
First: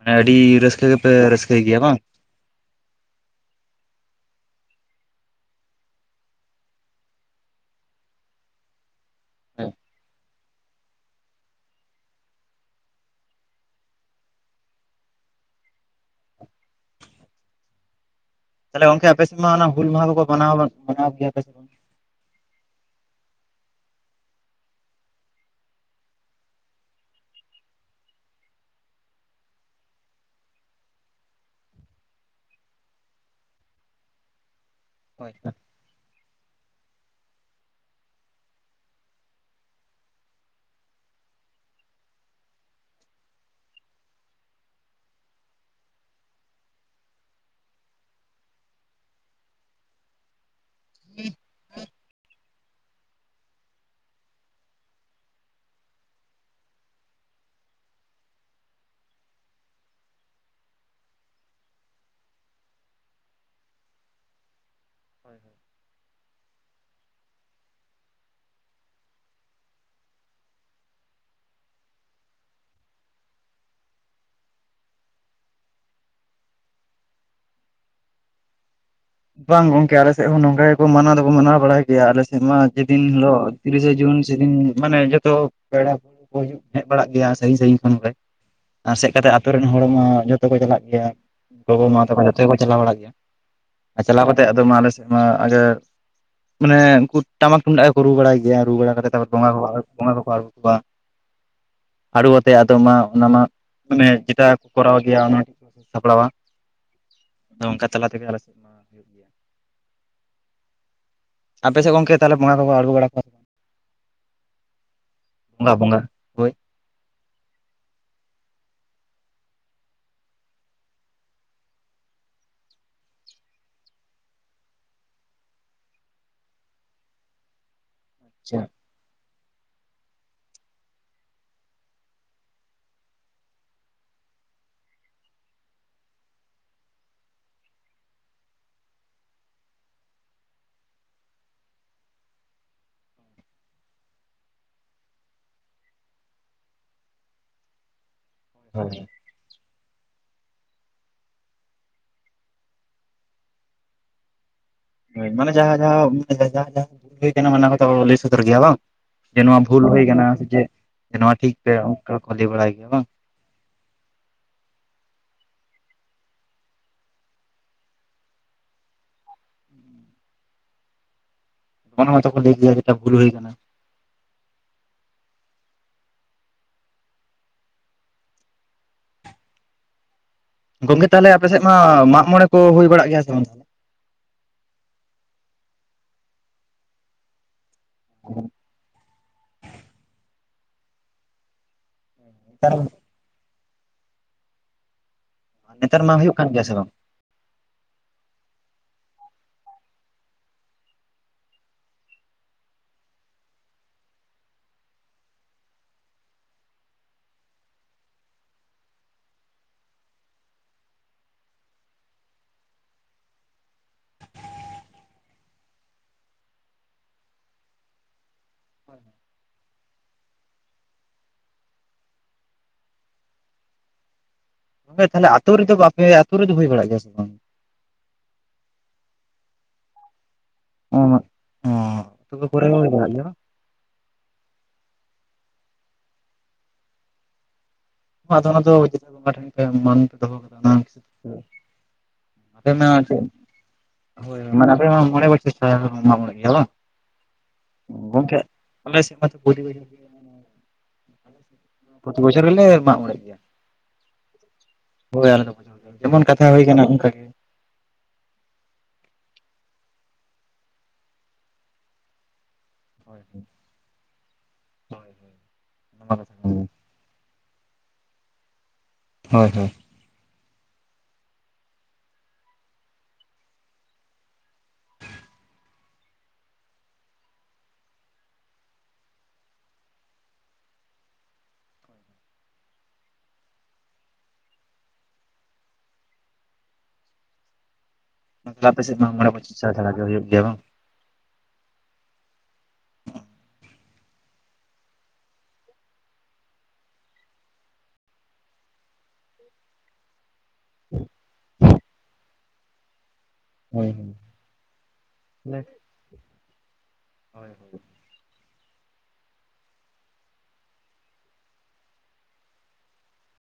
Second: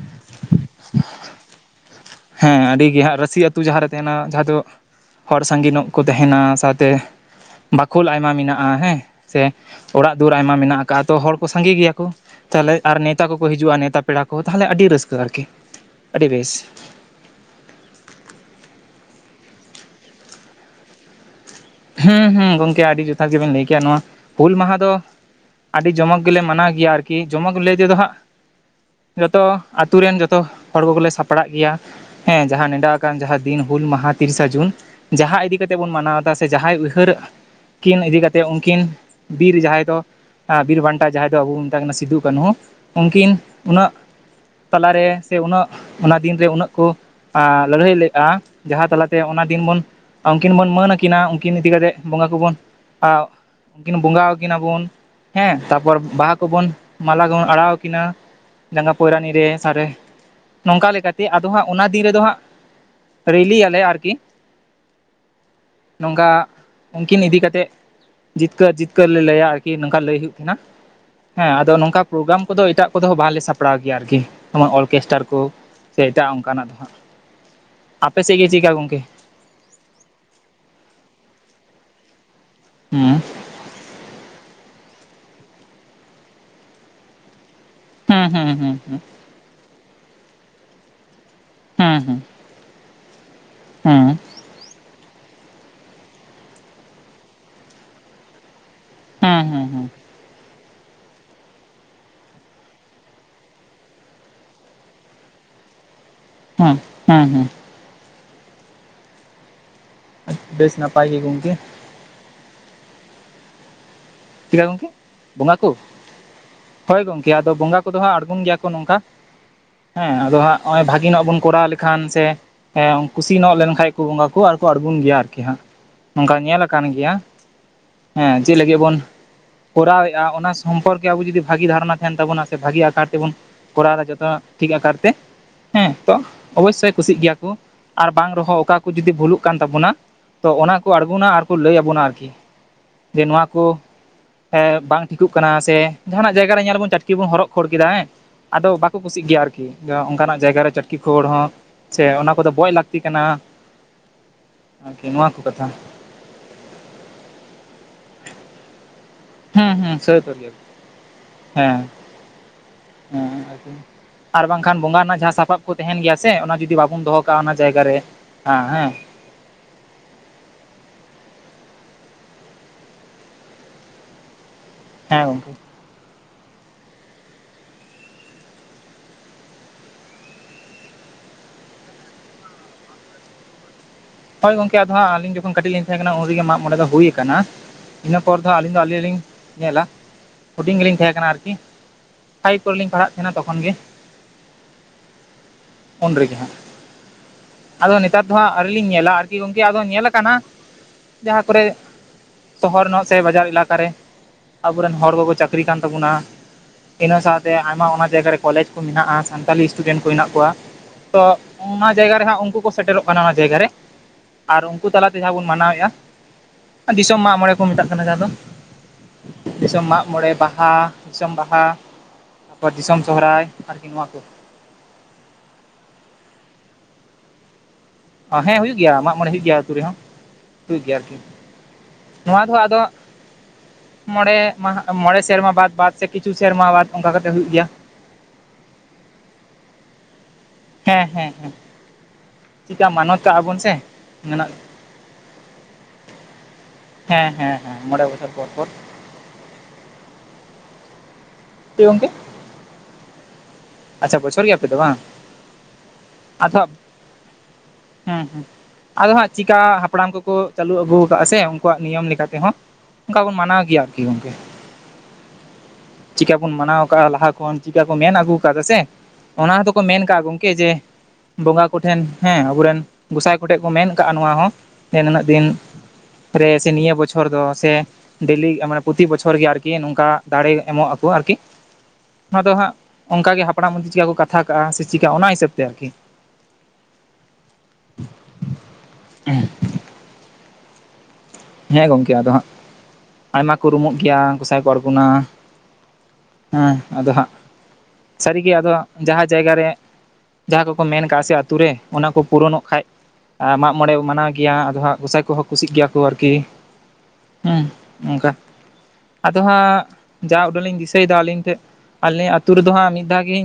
ᱱᱮ ᱟᱹᱰᱤ ᱨᱟᱹᱥᱠᱟᱹ ᱜᱮᱯᱮ ᱨᱟᱹᱥᱠᱟᱹᱭ ᱜᱮᱭᱟ ᱵᱟᱝ? ᱦᱮᱸ ᱟᱹᱰᱤ ᱜᱮ ᱦᱟᱸᱜ ᱨᱟᱥᱤ ᱟᱹᱛᱩ ᱡᱟᱦᱟᱸ ᱨᱮ ᱛᱟᱦᱮᱱᱟ ᱡᱟᱦᱟᱸ ᱫᱚ ᱦᱚᱲ ᱥᱟᱸᱜᱮ ᱱᱚᱜ ᱠᱚ ᱛᱟᱦᱮᱱᱟ ᱥᱟᱶᱛᱮ ᱵᱟᱠᱷᱳᱞ ᱟᱭᱢᱟ ᱢᱮᱱᱟᱜ-ᱟ ᱦᱮᱸ ᱥᱮ ᱚᱲᱟᱜ ᱫᱩᱣᱟᱹᱨ ᱟᱭᱢᱟ ᱢᱮᱱᱟᱜ ᱠᱟᱜ-ᱟ ᱛᱚ ᱦᱚᱲ ᱠᱩ ᱥᱟᱸᱜᱤ ᱜᱮᱭᱟ ᱠᱩ᱾ ᱛᱟᱦᱞᱮ ᱟᱨ ᱱᱮᱣᱛᱟ ᱠᱚ ᱠᱚ ᱦᱤᱡᱩᱜ-ᱟ ᱱᱮᱣᱛᱟ ᱯᱮᱲᱟ ᱠᱚ ᱛᱟᱦᱞᱮ ᱟᱰᱤ ᱨᱟᱹᱥᱠᱟᱹ ᱟᱨᱠᱤ ᱟᱰᱤ ᱵᱮᱥ᱾ ᱛᱟᱦᱞᱮ ᱜᱚᱝᱠᱮ ᱟᱯᱮᱥᱮᱫ ᱢᱟ ᱚᱱᱟ ᱦᱩᱞ ᱢᱟᱦᱟ ᱠᱚ ᱠᱚ ᱢᱟᱱᱟᱣ ᱢᱟᱱᱟᱣ ᱜᱮᱭᱟ ᱯᱮ ᱥᱮ ᱵᱟᱝ ᱦᱮᱸ ᱦᱩᱸ ᱜᱚᱝᱠᱮ ᱟᱰᱤ ᱡᱚᱛᱷᱟᱛ ᱜᱮᱵᱮᱱ ᱞᱟᱹᱭ ᱠᱮᱜ-ᱟ ᱱᱚᱣᱟ ᱦᱩᱞ ᱢᱟᱦᱟ ᱫᱚ ᱟᱰᱤ ᱡᱚᱢᱚᱠ ᱜᱮᱞᱮ ᱢᱟᱱᱟᱣ ᱜᱮᱭᱟ ᱟᱨᱠᱤ ᱡᱚᱢᱚᱠ ᱞᱟᱹᱭ ᱛᱮᱫᱚ ᱦᱟᱸᱜ ᱡᱚᱛᱚ ᱟᱛᱩ ᱨᱮᱱ ᱡᱚᱛᱚ ᱦᱚᱲ ᱠᱚ ᱜᱮᱞᱮ ᱥᱟᱯᱲᱟᱜ ᱜᱮᱭᱟ᱾ ᱦᱮᱸ ᱡᱟᱦᱟᱸ ᱱᱮᱰᱟ ᱟᱠᱟᱱ ᱡᱟᱦᱟᱸ ᱫᱤᱱ ᱦᱩᱞ ᱢᱟᱦᱟ ᱛᱤᱨᱤᱥᱟ ᱡᱩᱱ ᱦᱳᱭ ᱡᱟᱦᱟᱸ ᱤᱫᱤ ᱠᱟᱛᱮ ᱵᱚᱱ ᱢᱟᱱᱟᱣ ᱫᱟ ᱡᱟᱦᱟᱸᱭ ᱩᱭᱦᱟᱹᱨ ᱠᱤᱱ ᱤᱫᱤ ᱠᱟᱛᱮ ᱩᱱᱠᱤᱱ ᱵᱤᱨ ᱡᱟᱦᱟᱸᱭ ᱫᱚ ᱟᱸ ᱵᱤᱨ ᱵᱟᱱᱴᱟ ᱡᱟᱦᱟᱸᱭ ᱫᱚ ᱟᱵᱚ ᱵᱩᱱ ᱢᱮᱛᱟ ᱠᱤᱱᱟ ᱥᱤᱫᱩ ᱠᱟᱹᱱᱦᱩ ᱩᱱᱠᱤᱱ ᱩᱱᱟᱹᱜ ᱛᱟᱞᱟᱨᱮ ᱥᱮ ᱩᱱᱟᱹᱜ ᱚᱱᱟ ᱫᱤᱱ ᱨᱮ ᱩᱱᱟᱹᱜ ᱠᱩ ᱟᱸ ᱞᱟᱹᱲᱦᱟᱹᱭ ᱞᱮᱜ-ᱟ ᱡᱟᱦᱟᱸ ᱛᱟᱞᱟᱛᱮ ᱚᱱᱟ ᱫᱤᱱ ᱵᱚᱱ ᱩᱱᱠᱤᱱ ᱵᱚᱱ ᱢᱟᱹᱱ᱾ ᱠᱤᱱᱟ ᱩᱱᱠᱤᱱ ᱤᱫᱤ ᱠᱟᱛᱮᱜ ᱵᱚᱸᱜᱟ ᱠᱚᱵᱚᱱ ᱟᱣ ᱩᱱᱠᱤᱱ ᱵᱚᱸᱜᱟᱣ ᱠᱤᱱᱟ ᱵᱚᱱ ᱦᱮᱸ ᱛᱟᱯᱚᱨ ᱵᱟᱦᱟ ᱠᱚᱵᱚᱱ ᱢᱟᱞᱟ ᱜᱮᱵᱚᱱ ᱟᱨᱟᱣ ᱠᱤᱱᱟ᱾ ᱡᱟᱸᱜᱟ ᱯᱚᱭᱨᱟᱱᱤ ᱨᱮ ᱥᱟᱨᱮ, ᱱᱚᱝᱠᱟ ᱞᱮᱠᱟᱛᱮ ᱟᱫᱚ ᱦᱟᱸᱜ ᱚᱱᱟ ᱫᱤᱱ ᱨᱮᱫᱚ ᱦᱟᱸᱜ ᱨᱮᱞᱤ ᱭᱟᱞᱮ ᱟᱨᱠᱤ᱾ ᱦᱳᱭ ᱦᱳᱭ᱾ ᱱᱚᱝᱠᱟ ᱩᱱᱠᱤᱱ ᱤᱫᱤ ᱠᱟᱛᱮᱫ ᱡᱤᱛᱠᱟᱹᱨ ᱡᱤᱛᱠᱟᱹᱨ ᱞᱮ ᱞᱟᱹᱭᱟ ᱟᱨᱠᱤ ᱱᱚᱝᱠᱟ ᱞᱟᱹᱭ ᱦᱩᱭᱩᱜ ᱛᱟᱦᱮᱱᱟ᱾ ᱦᱮᱸ ᱟᱫᱚ ᱱᱚᱝᱠᱟ ᱯᱨᱳᱜᱨᱟᱢ ᱠᱚ ᱫᱚ ᱮᱴᱟᱜ ᱠᱚᱫᱚ ᱵᱟᱞᱮ ᱥᱟᱯᱲᱟᱣ ᱜᱮᱭᱟ ᱟᱨᱠᱤ ᱡᱮᱢᱚᱱ ᱚᱨᱜᱮᱥᱴᱟᱨ ᱠᱚ᱾ ᱥᱮ ᱮᱴᱟᱜ ᱚᱱᱠᱟᱱᱟᱜ ᱟᱫᱚ ᱦᱟᱸᱜ᱾ ᱟᱯᱮ ᱥᱮᱫ ᱜᱮ ᱪᱮᱜ ᱠᱟ ᱜᱚᱝᱠᱮ? ᱵᱟᱝ ᱜᱚᱝᱠᱮ ᱟᱞᱮᱥᱮᱫ ᱦᱚᱸ ᱱᱚᱝᱠᱟ ᱜᱮᱠᱚ ᱢᱟᱱᱟᱣ ᱫᱚᱠᱚ ᱢᱟᱱᱟᱣ ᱵᱟᱲᱟᱭ ᱜᱮᱭᱟ ᱟᱞᱮ ᱥᱮᱫ ᱢᱟ ᱡᱮᱫᱤᱱ ᱦᱩᱸ ᱦᱤᱞᱳᱜ ᱛᱤᱨᱤᱥᱮ ᱡᱩᱱ ᱥᱮᱫᱤᱱ ᱢᱟᱱᱮ ᱡᱚᱛᱚ ᱯᱮᱲᱟ ᱠᱚ ᱦᱤᱡᱩᱜ ᱦᱮᱡ ᱵᱟᱲᱟᱜ ᱜᱮᱭᱟ ᱥᱟᱺᱜᱤᱧ ᱥᱟᱺᱜᱤᱧ ᱠᱷᱚᱱ ᱜᱮ ᱦᱩᱸ ᱦᱩᱸ ᱟᱨ ᱦᱩᱸ ᱥᱮᱫ ᱠᱟᱛᱮᱜ ᱟᱛᱳ ᱨᱮᱱ ᱦᱚᱲ ᱦᱚᱸ ᱡᱷᱚᱛᱚ ᱠᱚ ᱪᱟᱞᱟᱜ ᱜᱮᱭᱟ᱾ ᱦᱩᱸ ᱜᱚᱜᱚ ᱦᱩᱸ ᱦᱩᱸ ᱢᱟ ᱛᱟᱠᱚ ᱡᱚᱛᱚ ᱜᱮᱠᱚ ᱪᱟᱞᱟᱣ ᱵᱟᱲᱟᱜ ᱜᱮᱭᱟ ᱟᱨ ᱦᱩᱸ ᱪᱟᱞᱟᱣ ᱠᱟ ᱟᱫᱚ ᱢᱟ ᱟᱞᱮ ᱥᱮᱫ ᱢᱟ ᱟᱜᱮ ᱢᱟᱱᱮ ᱩᱱᱠᱩ ᱴᱟᱢᱟᱠ ᱴᱩᱢᱫᱟᱜ ᱜᱮ ᱠᱚ ᱨᱩ ᱵᱟᱲᱟᱭ ᱜᱮᱭᱟ ᱨᱩ ᱵᱟᱲᱟ ᱠᱟᱛᱮᱫ ᱛᱟᱨᱯᱚᱨ ᱦᱩᱸ ᱦᱩᱸ ᱵᱚᱸᱜᱟ ᱠᱚ ᱵᱚᱸᱜᱟ ᱠᱚᱠᱚ ᱟᱬᱜᱚ ᱠᱚᱣᱟ᱾ ᱦᱟᱲᱩᱵ ᱟᱛᱮᱜ ᱟᱫᱚ ᱢᱟ ᱚᱱᱟ ᱢᱟ ᱢᱟᱱᱮ ᱡᱮᱴᱟ ᱠᱚᱨᱟᱣ ᱜᱮᱭᱟ ᱚᱱᱟ ᱥᱟᱯᱲᱟᱣᱟ᱾ ᱦᱩᱸ [inaudible] ᱦᱩᱸ ᱦᱩᱸ᱾ ᱟᱫᱚ ᱚᱱᱠᱟ ᱛᱟᱞᱟ ᱛᱮᱜᱮ ᱟᱞᱮ ᱥᱮᱫ ᱢᱟ ᱦᱩᱭᱩᱜ ᱜᱮᱭᱟ᱾ ᱵᱮᱥ ᱱᱟᱯᱟᱭ ᱜᱮ ᱜᱚᱝᱠᱮ ᱾ ᱟᱯᱮᱥᱮᱫ ᱜᱚᱝᱠᱮ ᱛᱟᱦᱚᱞᱮ ᱵᱚᱸᱜᱟ ᱠᱚᱠᱚ ᱟᱬᱜᱚ ᱵᱟᱲᱟ ᱠᱚᱣᱟ ᱪᱮᱫ ᱠᱟ ᱜᱚᱝᱠᱮ, ᱵᱚᱸᱜᱟ ᱠᱚ, ᱦᱳᱭ ᱜᱚᱝᱠᱮ ᱟᱫᱚ ᱵᱚᱸᱜᱟ ᱠᱚᱫᱚ ᱦᱟᱸᱜ ᱟᱬᱜᱚᱱ ᱜᱮᱭᱟ ᱠᱚ ᱱᱚᱝᱠᱟ ᱦᱮᱸ ᱟᱫᱚ ᱦᱟᱸᱜ ᱦᱚᱸᱜ-ᱚᱭ ᱵᱷᱟᱜᱤ ᱱᱚᱜ ᱵᱚᱱ ᱠᱚᱨᱟᱣ ᱞᱮᱠᱷᱟᱱ ᱥᱮ ᱦᱮᱸ ᱠᱩᱥᱤ ᱱᱚᱜ ᱞᱮᱱᱠᱷᱟᱡ ᱠᱚ ᱵᱚᱸᱜᱟ ᱠᱚ ᱟᱨ ᱠᱚ ᱟᱬᱜᱩᱱ ᱜᱮᱭᱟ ᱟᱨᱠᱤ ᱦᱟᱸᱜ᱾ ᱱᱚᱝᱠᱟ ᱧᱮᱞ ᱠᱟᱱ ᱜᱮᱭᱟ [inaudible] ᱦᱮᱸ ᱪᱮᱫ ᱞᱟᱹᱜᱤᱫ ᱵᱚᱱ ᱠᱚᱨᱟᱣ ᱮᱼᱟ ᱚᱱᱟ ᱥᱚᱢᱯᱚᱨᱠᱮ ᱟᱵᱚ ᱡᱚᱫᱤ ᱵᱷᱟᱜᱤ ᱫᱷᱟᱨᱚᱱᱟ ᱛᱟᱦᱮᱸᱱ ᱛᱟᱵᱚᱱᱟ ᱥᱮ ᱵᱷᱟᱜᱤ ᱟᱠᱟᱨ ᱛᱮᱵᱚᱱ ᱠᱚᱨᱟᱣ ᱡᱚᱛᱚ ᱡᱚᱛᱚ ᱴᱷᱤᱠ ᱟᱠᱟᱨ ᱛᱮ ᱦᱮᱸ ᱛᱚ ᱚᱵᱚᱥᱥᱳᱭ ᱠᱩᱥᱤᱜ ᱜᱮᱭᱟ ᱠᱚ ᱟᱨ ᱵᱟᱝ ᱨᱮᱦᱚᱸ ᱚᱠᱟ ᱠᱚ ᱡᱩᱫᱤ ᱵᱷᱩᱞᱩᱜ ᱠᱟᱱ ᱛᱟᱵᱚᱱᱟ, ᱛᱚ ᱚᱱᱟᱠᱚ ᱟᱬᱜᱩᱱᱟ ᱟᱨᱠᱚ ᱞᱟᱹᱭ ᱟᱵᱚᱱᱟ ᱟᱨᱠᱤ ᱡᱮ ᱱᱚᱣᱟ ᱠᱚ ᱦᱮᱸ ᱵᱟᱝ ᱴᱷᱤᱠᱚᱜ ᱠᱟᱱᱟ ᱥᱮ ᱡᱟᱦᱟᱱᱟᱜ ᱡᱟᱭᱜᱟ ᱨᱮ ᱧᱮᱞᱟ ᱵᱚᱱ ᱪᱟᱴᱠᱤ ᱵᱚᱱ ᱦᱚᱨᱚᱜ ᱠᱷᱳᱲ ᱠᱮᱫᱟ ᱦᱮᱸ ᱟᱫᱚ ᱵᱟᱠᱚ ᱠᱩᱥᱤᱜ ᱜᱮᱭᱟ ᱟᱨᱠᱤ᱾ ᱟᱨᱠᱤ ᱚᱱᱠᱟᱱᱟᱜ ᱡᱟᱭᱜᱟ ᱨᱮ ᱪᱟᱴᱠᱤ ᱠᱷᱟᱹᱲ ᱦᱚᱸ ᱥᱮ ᱚᱱᱟ ᱠᱚᱫᱚ ᱵᱚᱡ ᱞᱟᱹᱠᱛᱤ ᱠᱟᱱᱟ᱾ ᱟᱨᱠᱤ ᱦᱚᱸ ᱱᱚᱣᱟ ᱠᱚ ᱢᱟᱱᱮ ᱠᱟᱛᱷᱟ ᱡᱟᱦᱟᱸ ᱡᱟᱦᱟᱸ ᱵᱷᱩᱞ ᱦᱩᱭ ᱠᱟᱱᱟ ᱚᱱᱟ ᱠᱚᱠᱚ ᱞᱟᱹᱭ ᱥᱚᱫᱚᱨ ᱜᱮᱭᱟ ᱵᱟᱝ? ᱡᱮ ᱱᱚᱣᱟ ᱦᱮᱸ ᱵᱷᱩᱞ ᱦᱮᱸ ᱦᱩᱭ ᱥᱟᱹᱨᱤ ᱠᱟᱱᱟ ᱩᱛᱟᱹᱨ ᱜᱮ ᱡᱮ ᱱᱚᱣᱟ ᱴᱷᱤᱠ ᱯᱮ ᱦᱮᱸ ᱚᱱᱠᱟ ᱠᱟ ᱞᱟᱹᱭ ᱵᱟᱲᱟᱭ ᱜᱮᱭᱟ ᱵᱟᱝ᱾ ᱦᱮᱸ ᱟᱨᱠᱤ ᱟᱨ ᱵᱟᱝᱠᱷᱟᱱ ᱵᱚᱸᱜᱟ ᱨᱮᱱᱟᱜ ᱡᱟᱦᱟᱸ ᱥᱟᱯᱟᱵ ᱠᱚ ᱛᱟᱦᱮᱸᱱ ᱜᱮᱭᱟ ᱥᱮ ᱚᱱᱟ ᱡᱩᱫᱤ ᱵᱟᱵᱚᱱ ᱫᱚᱦᱚ ᱠᱟᱜᱼᱟ ᱚᱱᱟ ᱡᱟᱭᱜᱟ ᱨᱮ ᱦᱮᱸ, ᱚᱱᱟ ᱦᱚᱸᱛᱚ ᱠᱚ ᱞᱟᱹᱭ ᱜᱮᱭᱟ ᱡᱮᱴᱟ ᱵᱷᱩᱞ ᱦᱩᱭ ᱠᱟᱱᱟ᱾ ᱦᱮᱸ ᱜᱚᱝᱠᱮ᱾ ᱜᱚᱝᱠᱮ ᱛᱟᱦᱚᱞᱮ ᱟᱯᱮᱥᱮᱫ ᱢᱟ ᱢᱟᱜ ᱢᱚᱬᱮ ᱠᱚ ᱦᱩᱭ ᱵᱟᱲᱟᱜ ᱜᱮᱭᱟ ᱥᱮ ᱵᱟᱝ? ᱦᱳᱭ ᱜᱚᱝᱠᱮ ᱟᱫᱚ ᱦᱟᱸᱜ ᱟᱹᱞᱤᱧ ᱡᱚᱠᱷᱚᱱ ᱠᱟᱹᱴᱤᱡ ᱞᱤᱧ ᱛᱟᱦᱮᱸ ᱠᱟᱱᱟ ᱩᱱ ᱨᱮᱜᱮ ᱢᱟᱜ ᱢᱚᱬᱮ ᱫᱚ ᱦᱩᱭ ᱠᱟᱱᱟ᱾ ᱤᱱᱟᱹ ᱯᱚᱨ ᱫᱚ ᱟᱹᱞᱤᱧ ᱫᱚ ᱟᱹᱞᱤᱧ ᱞᱤᱧ ᱧᱮᱞᱟ ᱦᱩᱰᱤᱧ ᱜᱮᱞᱤᱧ ᱛᱟᱦᱮᱸ ᱠᱟᱱᱟ ᱟᱨᱠᱤ, ᱯᱷᱟᱭᱤᱵᱷ ᱱᱮᱛᱟᱨ ᱠᱚᱨᱮᱞᱤᱧ ᱯᱟᱲᱟᱜ ᱛᱟᱦᱮᱸᱱᱟ ᱛᱚᱠᱷᱚᱱ ᱜᱮ᱾ ᱱᱮᱛᱟᱨ ᱢᱟ ᱩᱱ ᱨᱮᱜᱮ ᱦᱩᱭᱩᱜ ᱠᱟᱱ ᱦᱟᱸᱜ ᱜᱮᱭᱟ ᱥᱮ ᱵᱟᱝ [inaudible] ᱟᱫᱚ ᱱᱮᱛᱟᱨ ᱫᱚ ᱦᱟᱸᱜ ᱟᱹᱣᱨᱤ ᱞᱤᱧ ᱧᱮᱞᱟ ᱟᱨᱠᱤ ᱜᱚᱝᱠᱮ ᱟᱫᱚ ᱧᱮᱞᱟ ᱠᱟᱱᱟ, ᱡᱟᱦᱟᱸ ᱠᱚᱨᱮ ᱥᱚᱦᱚᱨ ᱱᱚᱜ ᱥᱮ ᱵᱟᱡᱟᱨ ᱮᱞᱟᱠᱟᱨᱮ ᱟᱵᱚᱨᱮᱱ ᱦᱚᱲ ᱠᱚᱠᱚ ᱪᱟᱹᱠᱨᱤ ᱠᱟᱱ ᱛᱟᱵᱚᱱᱟ, ᱤᱱᱟᱹ ᱥᱟᱶᱛᱮ ᱟᱭᱢᱟ ᱚᱱᱟ ᱡᱟᱭᱜᱟ ᱨᱮ ᱠᱚᱞᱮᱡᱽ ᱠᱚ ᱢᱮᱱᱟᱜᱼᱟ, ᱥᱟᱱᱛᱟᱞᱤ ᱥᱴᱩᱰᱮᱱᱴ ᱠᱚ ᱦᱮᱱᱟᱜ ᱠᱚᱣᱟ᱾ ᱛᱚ ᱚᱱᱟ ᱡᱟᱭᱜᱟ ᱨᱮ ᱦᱟᱸᱜ ᱩᱱᱠᱩ ᱠᱚ ᱥᱮᱴᱮᱨᱚᱜ ᱠᱟᱱᱟ ᱚᱱᱟ ᱡᱟᱭᱜᱟ ᱨᱮ, ᱟᱨ ᱩᱱᱠᱩ ᱛᱟᱞᱟᱛᱮ ᱡᱟᱦᱟᱸ ᱵᱚᱱ ᱢᱟᱱᱟᱣᱮᱫᱼᱟ ᱫᱤᱥᱚᱢ ᱢᱟᱜ ᱢᱚᱬᱮ ᱠᱚ ᱢᱮᱛᱟᱜ ᱠᱟᱱᱟ ᱡᱟᱦᱟᱸ ᱫᱚ, ᱫᱤᱥᱚᱢ ᱢᱟᱜ ᱢᱚᱬᱮ, ᱵᱟᱦᱟ, ᱫᱤᱥᱚᱢ ᱵᱟᱦᱟ᱾ ᱟᱵᱚᱣᱟᱜ ᱫᱤᱥᱚᱢ ᱥᱚᱦᱨᱟᱭ ᱟᱨᱠᱤ ᱱᱚᱣᱟ ᱠᱚ᱾ ᱜᱚᱝᱠᱮ ᱛᱟᱦᱚᱞᱮ ᱟᱹᱛᱩ ᱨᱮᱫᱚ ᱵᱟᱯᱮ ᱟᱹᱛᱩ ᱨᱮᱫᱚ ᱦᱩᱭ ᱵᱟᱲᱟᱜ ᱜᱮᱭᱟ ᱥᱮ ᱵᱟᱝ? ᱦᱮᱸ ᱦᱩᱭᱩᱜ ᱜᱮᱭᱟ ᱢᱟᱜ ᱢᱚᱬᱮ ᱦᱩᱭᱩᱜ ᱜᱮᱭᱟ ᱟᱹᱛᱩ ᱨᱮᱦᱚᱸ᱾ ᱦᱩᱭᱩᱜ ᱜᱮᱭᱟ ᱟᱨᱠᱤ ᱱᱚᱣᱟ ᱛᱚᱵᱮ ᱫᱚ ᱦᱟᱸᱜ ᱠᱚᱨᱮ ᱦᱚᱸ ᱟᱫᱚ ᱦᱩᱭ ᱵᱟᱲᱟᱜ ᱜᱮᱭᱟ ᱢᱚᱬᱮ ᱢᱟᱦᱟ ᱢᱚᱬᱮ ᱥᱮᱨᱢᱟ ᱵᱟᱫ ᱵᱟᱫ ᱥᱮ ᱠᱤᱪᱷᱩ ᱥᱮᱨᱢᱟ ᱵᱟᱫ ᱚᱱᱠᱟ ᱠᱟᱛᱮᱫ ᱦᱩᱭᱩᱜ ᱜᱮᱭᱟ ᱾ ᱟᱫᱚ ᱚᱱᱟ ᱫᱚ [unintelligible] ᱢᱟᱹᱱ ᱯᱮ ᱫᱚᱦᱚ ᱠᱟᱫᱟ ᱚᱱᱟ ᱦᱤᱥᱟᱹᱵᱽ ᱦᱮᱸ ᱛᱮ ᱦᱮᱸ ᱦᱮᱸ ᱟᱯᱮ ᱪᱤᱠᱟ ᱢᱟ ᱢᱟᱱᱚᱛ ᱠᱟᱜᱼᱟ ᱵᱚᱱ ᱥᱮ ᱦᱳᱭ ᱢᱮᱱᱟᱜ ᱢᱟᱱᱮ ᱟᱯᱮ ᱢᱟ ᱢᱚᱬᱮ ᱵᱚᱪᱷᱚᱨ ᱪᱷᱟᱰᱟ ᱯᱮ ᱢᱟᱜ ᱢᱚᱬᱮᱜ ᱜᱮᱭᱟ ᱵᱟᱝ? ᱦᱮᱸ ᱦᱮᱸ ᱦᱮᱸ ᱢᱚᱬᱮ ᱵᱚᱪᱷᱚᱨ ᱜᱚᱝᱠᱮ ᱯᱚᱨ ᱯᱚᱨ ᱟᱞᱮ ᱥᱮᱫ ᱢᱟᱛᱚ ᱯᱨᱚᱛᱤ ᱵᱚᱪᱷᱚᱨ ᱚᱱᱟ ᱪᱮᱫ [unintelligible] ᱜᱚᱝᱠᱮ ᱯᱚᱛᱤ ᱵᱚᱪᱷᱚᱨ ᱜᱮᱞᱮ ᱢᱟᱜ ᱢᱚᱬᱮ ᱜᱮᱭᱟ ᱟᱪᱪᱷᱟ ᱵᱚᱪᱷᱚᱨ ᱜᱮ ᱟᱯᱮ ᱫᱚ ᱵᱟᱝ ᱾ ᱦᱳᱭ ᱟᱞᱮ ᱫᱚ ᱯᱨᱚᱛᱤ ᱵᱚᱪᱷᱚᱨ, ᱡᱮᱢᱚᱱ ᱠᱟᱛᱷᱟ ᱦᱩᱭ ᱠᱟᱱᱟ ᱚᱱᱠᱟ ᱜᱮ ᱾ ᱦᱩᱸ ᱦᱩᱸ ᱟᱫᱚ ᱦᱟᱸᱜ ᱪᱤᱠᱟ ᱦᱟᱯᱲᱟᱢ ᱠᱚᱠᱚ ᱪᱟᱹᱞᱩ ᱟᱹᱜᱩ ᱠᱟᱜ-ᱟ ᱥᱮ ᱩᱱᱠᱩᱣᱟᱜ ᱱᱤᱭᱚᱢ ᱞᱮᱠᱟ ᱛᱮᱦᱚᱸ ᱦᱳᱭ ᱚᱱᱠᱟ ᱵᱚᱱ ᱢᱟᱱᱟᱣ ᱜᱮᱭᱟ ᱟᱨᱠᱤ ᱜᱚᱝᱠᱮ ᱾ ᱪᱤᱠᱟ ᱵᱚᱱ ᱢᱟᱱᱟᱣ ᱚᱱᱠᱟ ᱞᱟᱦᱟ ᱠᱷᱚᱱ ᱪᱤᱠᱟ ᱠᱚ ᱢᱮᱱ ᱟᱹᱜᱩ ᱠᱟᱫᱟ ᱥᱮ ᱦᱳᱭ ᱦᱳᱭ ᱚᱱᱟ ᱦᱳᱭ ᱦᱚᱸᱛᱚ ᱠᱚ ᱢᱮᱱ ᱠᱟᱜᱼᱟ ᱜᱚᱝᱠᱮ ᱡᱮ ᱵᱚᱸᱜᱟ ᱠᱚᱴᱷᱮᱱ ᱦᱮᱸ ᱟᱵᱩᱨᱮᱱ ᱜᱚᱸᱥᱟᱭ ᱠᱚᱴᱷᱮᱱ ᱠᱚ ᱢᱮᱱ ᱠᱟᱜᱼᱟ ᱱᱚᱣᱟ ᱦᱚᱸ ᱡᱮ ᱱᱤᱱᱟᱹᱜ ᱫᱤᱱ ᱨᱮ, ᱥᱮ ᱱᱤᱭᱟᱹ ᱵᱚᱪᱷᱚᱨ ᱫᱚ ᱥᱮ ᱰᱮᱞᱤ ᱢᱟᱱᱮ ᱯᱨᱚᱛᱤ ᱵᱚᱪᱷᱚᱨ ᱜᱮ ᱟᱨᱠᱤ ᱱᱚᱝᱠᱟ ᱫᱟᱲᱮ ᱮᱢᱚᱜ ᱟᱠᱚ ᱟᱨᱠᱤ, ᱚᱱᱟ ᱫᱚ ᱦᱟᱸᱜ ᱚᱱᱠᱟ ᱜᱮ ᱦᱟᱯᱲᱟᱢ ᱟᱫᱤ ᱪᱤᱠᱟ ᱠᱚ ᱠᱟᱛᱷᱟ ᱠᱟᱜᱼᱟ ᱥᱮ ᱪᱤᱠᱟ ᱚᱱᱟ ᱦᱤᱥᱟᱹᱵ ᱛᱮ ᱟᱨᱠᱤ ᱾ ᱜᱚᱝᱠᱮ ᱟᱯᱮ ᱥᱮᱫ ᱫᱚ ᱦᱟᱸᱜ ᱢᱚᱬᱮ ᱵᱚᱪᱷᱚᱨ ᱪᱷᱟᱲᱟ ᱪᱷᱟᱲᱟ ᱜᱮ ᱦᱩᱭᱩᱜ ᱜᱮᱭᱟ ᱵᱟᱝ? ᱦᱮᱸ ᱜᱚᱝᱠᱮ ᱟᱫᱚ ᱦᱟᱸᱜ ᱟᱭᱢᱟ ᱠᱚ ᱨᱩᱢᱩᱜ ᱜᱮᱭᱟ ᱜᱚᱸᱥᱟᱭ ᱠᱚ ᱟᱬᱜᱚᱱᱟ ᱦᱮᱸ ᱟᱫᱚ ᱦᱟᱸᱜ ᱥᱟᱹᱨᱤ ᱜᱮ ᱟᱫᱚ ᱦᱟᱸᱜ ᱡᱟᱦᱟ ᱡᱟᱭᱜᱟ ᱨᱮ ᱡᱟᱦᱟᱸ ᱠᱚᱠᱚ ᱢᱮᱱ ᱠᱟᱜᱼᱟ ᱥᱮ ᱟᱛᱩ ᱨᱮ ᱚᱱᱟ ᱠᱚ ᱯᱩᱨᱚᱱᱚᱜ ᱠᱷᱟᱡ, ᱟᱸ ᱢᱟᱜ ᱦᱳᱭ ᱢᱚᱬᱮ ᱦᱳᱭ ᱢᱟᱱᱟᱣ ᱜᱮᱭᱟ ᱟᱫᱚ ᱦᱟᱸᱜ ᱜᱚᱸᱥᱟᱭ ᱠᱚᱦᱚᱸ ᱠᱩᱥᱤᱜ ᱜᱮᱭᱟ ᱠᱚ ᱟᱨᱠᱤ ᱦᱳᱭ ᱦᱩᱸ ᱦᱳᱭ ᱾ ᱚᱱᱠᱟ ᱟᱫᱚ ᱦᱟᱸᱜ ᱡᱟ ᱩᱰᱟᱹᱝ ᱞᱤᱧ ᱫᱤᱥᱟᱹᱭᱮᱫᱟ ᱟᱹᱞᱤᱧ ᱴᱷᱮᱡ ᱟᱹᱞᱤᱧ ᱟᱛᱩ ᱨᱮᱫᱚ ᱦᱟᱸᱜ ᱢᱤᱫ ᱫᱷᱟᱣ ᱜᱤᱧ